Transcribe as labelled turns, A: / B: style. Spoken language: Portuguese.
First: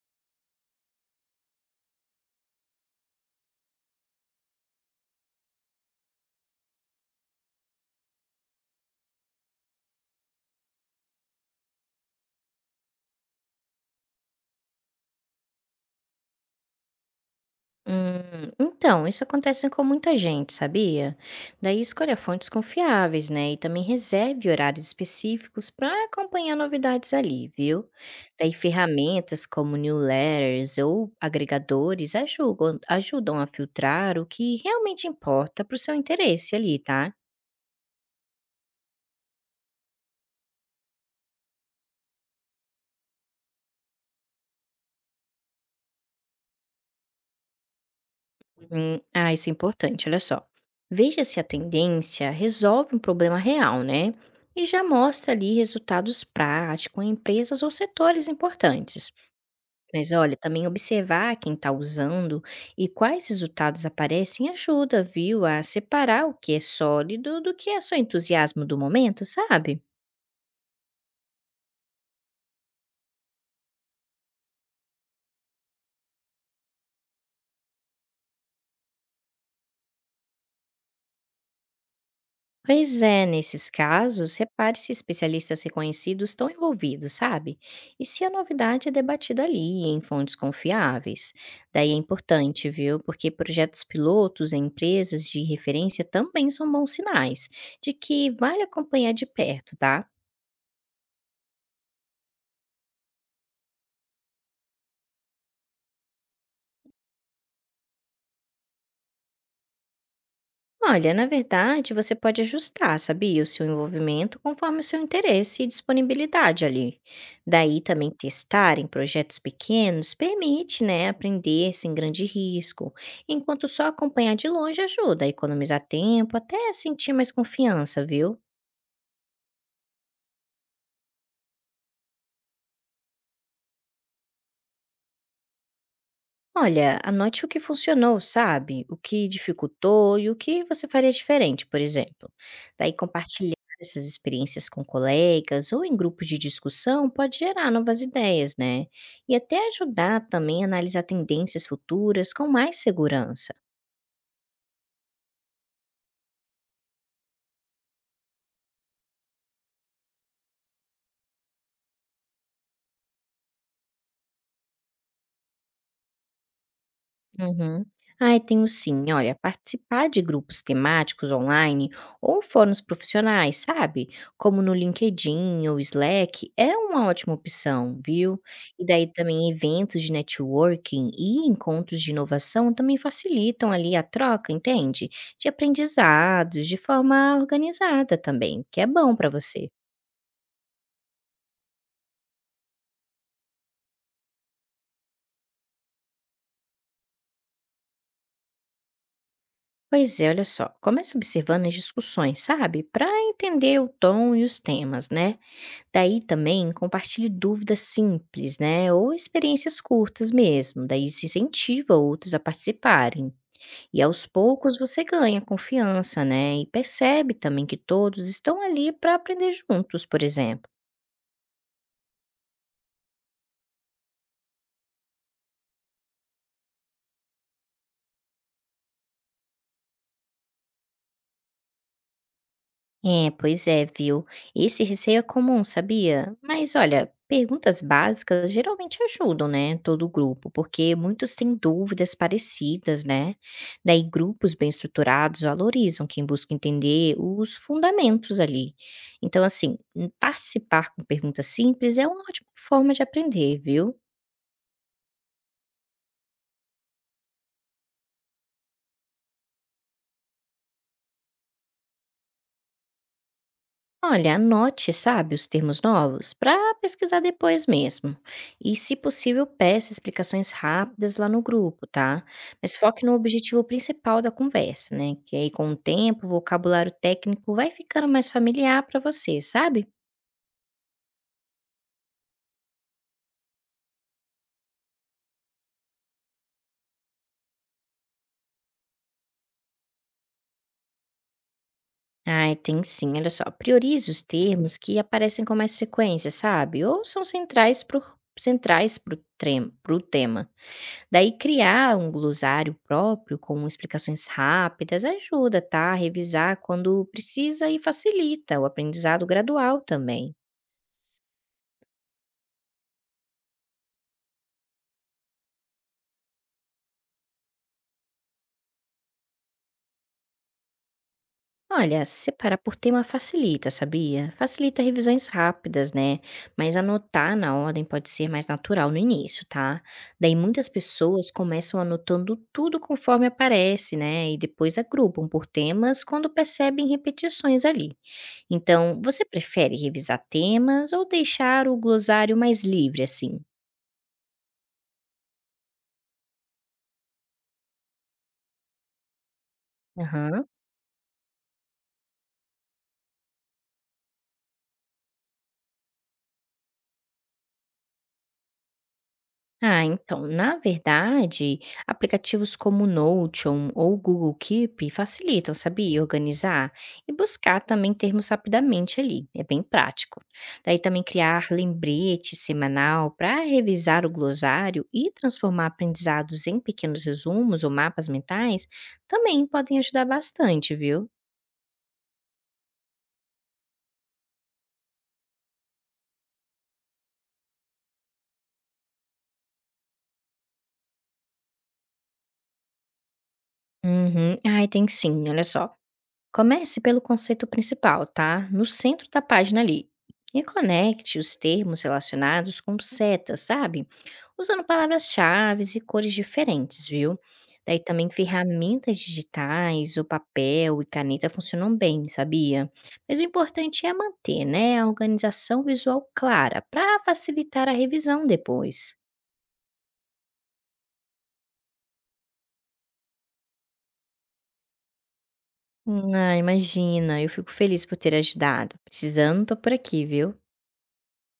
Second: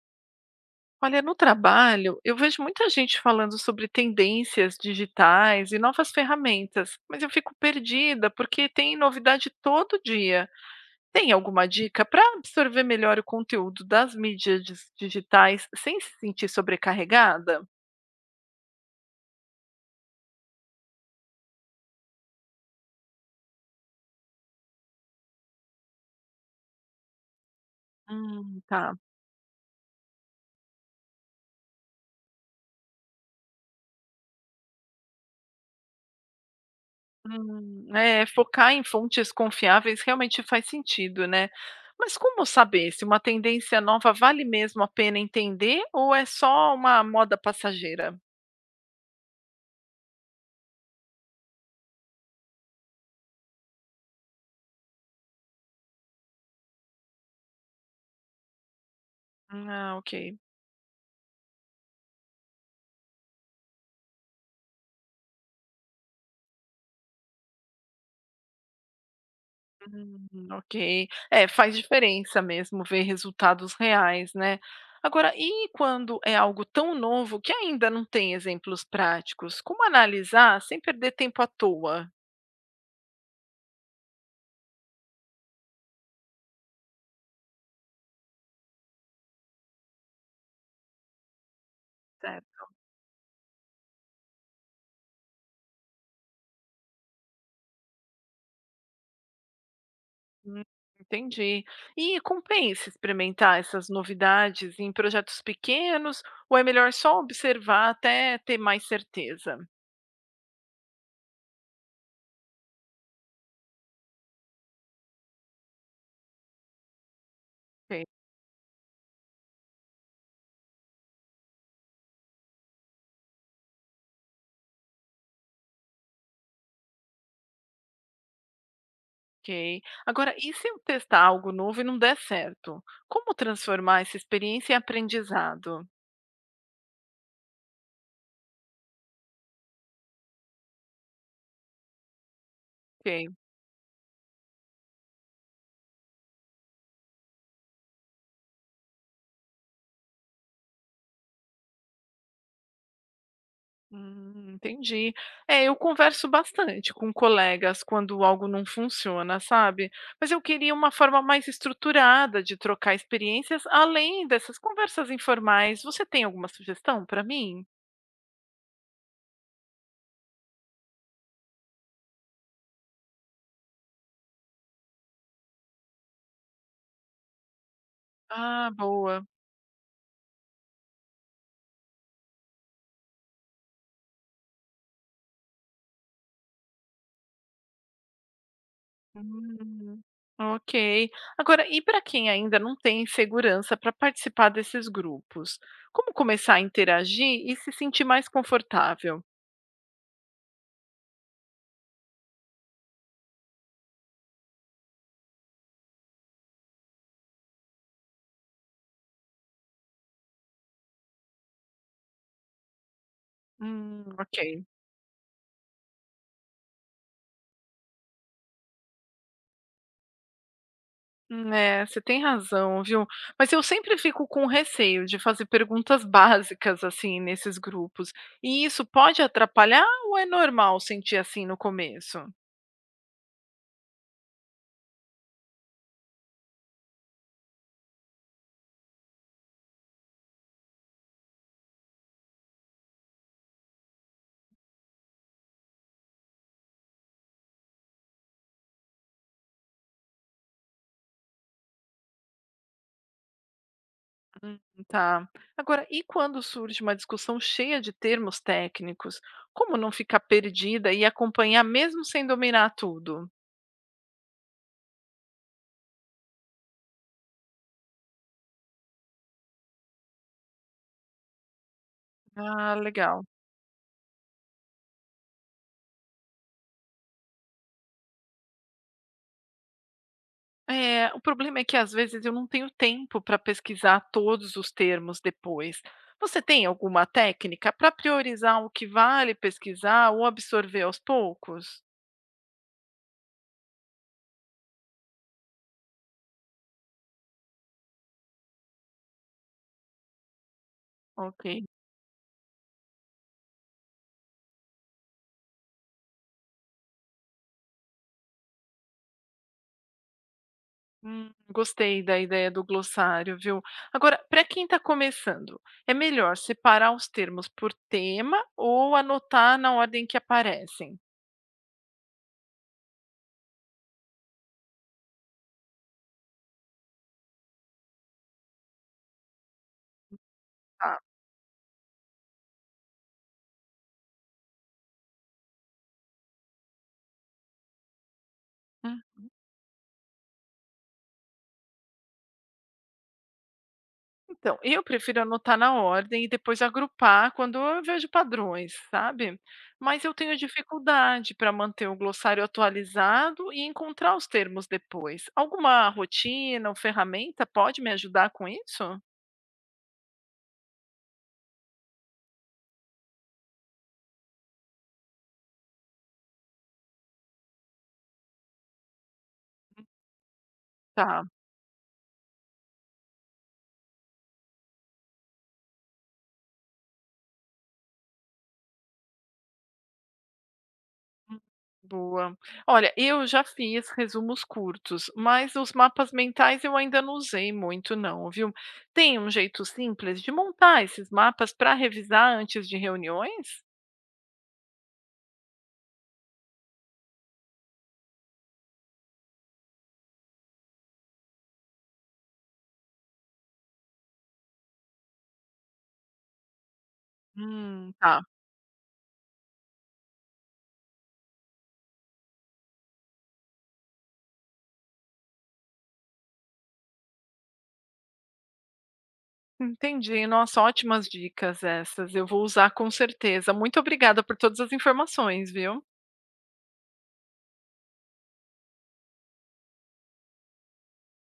A: Olha, no trabalho, eu vejo muita gente falando sobre tendências digitais e novas ferramentas, mas eu fico perdida porque tem novidade todo dia. Tem alguma dica para absorver melhor o conteúdo das mídias digitais sem se sentir sobrecarregada?
B: Então, isso acontece com muita gente, sabia? Daí escolha fontes confiáveis, né? E também reserve horários específicos para acompanhar novidades ali, viu? Daí
A: Tá.
B: ferramentas como newsletters ou agregadores ajudam a filtrar o que realmente importa para o seu interesse ali, tá?
A: É, focar em fontes confiáveis realmente faz sentido, né? Mas como saber se uma tendência nova vale mesmo a pena entender ou é só uma moda passageira?
B: Ah, isso é importante, olha só. Veja se a tendência resolve um problema real, né? E já mostra ali resultados práticos em empresas ou setores importantes.
A: Ah,
B: Mas
A: ok.
B: olha, também observar quem está usando e quais resultados aparecem ajuda, viu, a separar o que é sólido do que é só entusiasmo do momento, sabe?
A: Ok. É, faz diferença mesmo ver resultados reais, né? Agora, e quando é algo tão novo que ainda não tem exemplos práticos? Como analisar sem perder tempo à toa?
B: Pois é, nesses casos, repare se especialistas reconhecidos estão envolvidos, sabe? E se a novidade é debatida ali, em fontes confiáveis. Daí é
A: Certo?
B: importante, viu? Porque projetos pilotos em empresas de referência também são bons sinais de que vale acompanhar de perto, tá?
A: Hum, entendi. E compensa experimentar essas novidades em projetos pequenos ou é melhor só observar até ter mais certeza?
B: Olha, na verdade, você pode ajustar, sabia, o seu envolvimento conforme o seu interesse e disponibilidade ali. Daí
A: Ok.
B: também testar em projetos pequenos permite, né, aprender sem grande risco, enquanto só acompanhar de longe ajuda a economizar tempo, até sentir mais confiança, viu?
A: Ok. Agora, e se eu testar algo novo e não der certo? Como transformar essa experiência em aprendizado?
B: Olha, anote o que funcionou, sabe? O que dificultou e o que você faria diferente, por exemplo. Daí, compartilhar essas experiências com colegas ou em grupos de discussão pode gerar novas ideias, né? E até ajudar também a analisar tendências futuras com mais segurança.
A: Entendi. É, eu converso bastante com colegas quando algo não funciona, sabe? Mas eu queria uma forma mais estruturada de trocar experiências, além dessas conversas informais. Você tem alguma sugestão para mim?
B: Uhum. Ai, tenho sim. Olha, participar de grupos temáticos online ou fóruns profissionais, sabe? Como no LinkedIn ou Slack, é uma ótima opção, viu?
A: Ah,
B: E daí
A: boa.
B: também eventos de networking e encontros de inovação também facilitam ali a troca, entende? De aprendizados, de forma organizada também, que é bom para você.
A: Hum, ok. Agora, e para quem ainda não tem segurança para participar desses grupos? Como começar a interagir e se sentir mais confortável?
B: Pois é, olha só, comece observando as discussões, sabe? Para entender o tom e os temas, né? Daí também compartilhe dúvidas simples, né? Ou experiências curtas mesmo. Daí isso incentiva outros a participarem. E aos
A: Ok.
B: poucos você ganha confiança, né? E percebe também que todos estão ali para aprender juntos, por exemplo.
A: É, você tem razão, viu. Mas eu sempre fico com receio de fazer perguntas básicas, assim, nesses grupos. E isso pode atrapalhar ou é normal sentir assim no começo?
B: É, pois é, viu? Esse receio é comum, sabia? Mas olha, perguntas básicas geralmente ajudam, né? Todo o grupo, porque muitos têm dúvidas parecidas, né? Daí, grupos bem estruturados valorizam quem busca entender os fundamentos ali. Então, assim, participar com perguntas simples é uma ótima forma de aprender, viu?
A: Hum, tá. Agora, e quando surge uma discussão cheia de termos técnicos? Como não ficar perdida e acompanhar mesmo sem dominar tudo?
B: Olha, anote, sabe, os termos novos para pesquisar depois mesmo. E, se possível, peça explicações rápidas lá no grupo, tá?
A: Ah,
B: Mas foque no
A: legal.
B: objetivo principal da conversa, né? Que aí, com o tempo, o vocabulário técnico vai ficando mais familiar para você, sabe?
A: É, o problema é que às vezes eu não tenho tempo para pesquisar todos os termos depois. Você tem alguma técnica para priorizar o que vale pesquisar ou absorver aos poucos?
B: Ai, tem sim, olha só. Priorize os termos que aparecem com mais frequência, sabe? Ou são centrais pro pro tema. Daí
A: Ok.
B: criar um glossário próprio com explicações rápidas ajuda, tá, a revisar quando precisa e facilita o aprendizado gradual também.
A: Gostei da ideia do glossário, viu? Agora, para quem está começando, é melhor separar os termos por tema ou anotar na ordem que aparecem?
B: Olha, separar por tema facilita, sabia? Facilita revisões rápidas, né? Mas anotar na ordem pode ser mais natural no início, tá? Daí muitas pessoas começam anotando tudo conforme aparece, né? E depois agrupam por temas quando percebem repetições ali.
A: Tá.
B: Então, você prefere revisar temas ou deixar o glossário mais livre assim?
A: Então, eu prefiro anotar na ordem e depois agrupar quando eu vejo padrões, sabe? Mas eu tenho
B: Aham.
A: dificuldade para manter o glossário atualizado e encontrar os termos depois. Alguma rotina ou ferramenta pode me ajudar com isso?
B: Ah, então, na verdade, aplicativos como o Notion ou o Google Keep facilitam, sabia, organizar e buscar também termos rapidamente ali. É bem prático. Daí também
A: Tá.
B: criar lembrete semanal para revisar o glossário e transformar aprendizados em pequenos resumos ou mapas mentais também podem ajudar bastante, viu?
A: Hum, boa. Olha, eu já fiz resumos curtos, mas os mapas mentais eu ainda não usei muito, não, viu? Tem um jeito simples de montar esses mapas para revisar antes de reuniões?
B: Uhum. Ai, tem sim, olha só. Comece pelo conceito principal, tá? No centro da página ali. E conecte os termos relacionados com setas, sabe? Usando palavras-chave e cores diferentes, viu? Daí também
A: Tá.
B: ferramentas digitais, o papel e caneta funcionam bem, sabia? Mas o importante é manter, né, a organização visual clara para facilitar a revisão depois.
A: Entendi. Nossa, ótimas dicas essas. Eu vou usar com certeza. Muito obrigada por todas as informações, viu?
B: Ah, imagina, eu fico feliz por ter ajudado. Precisando, tô por aqui, viu?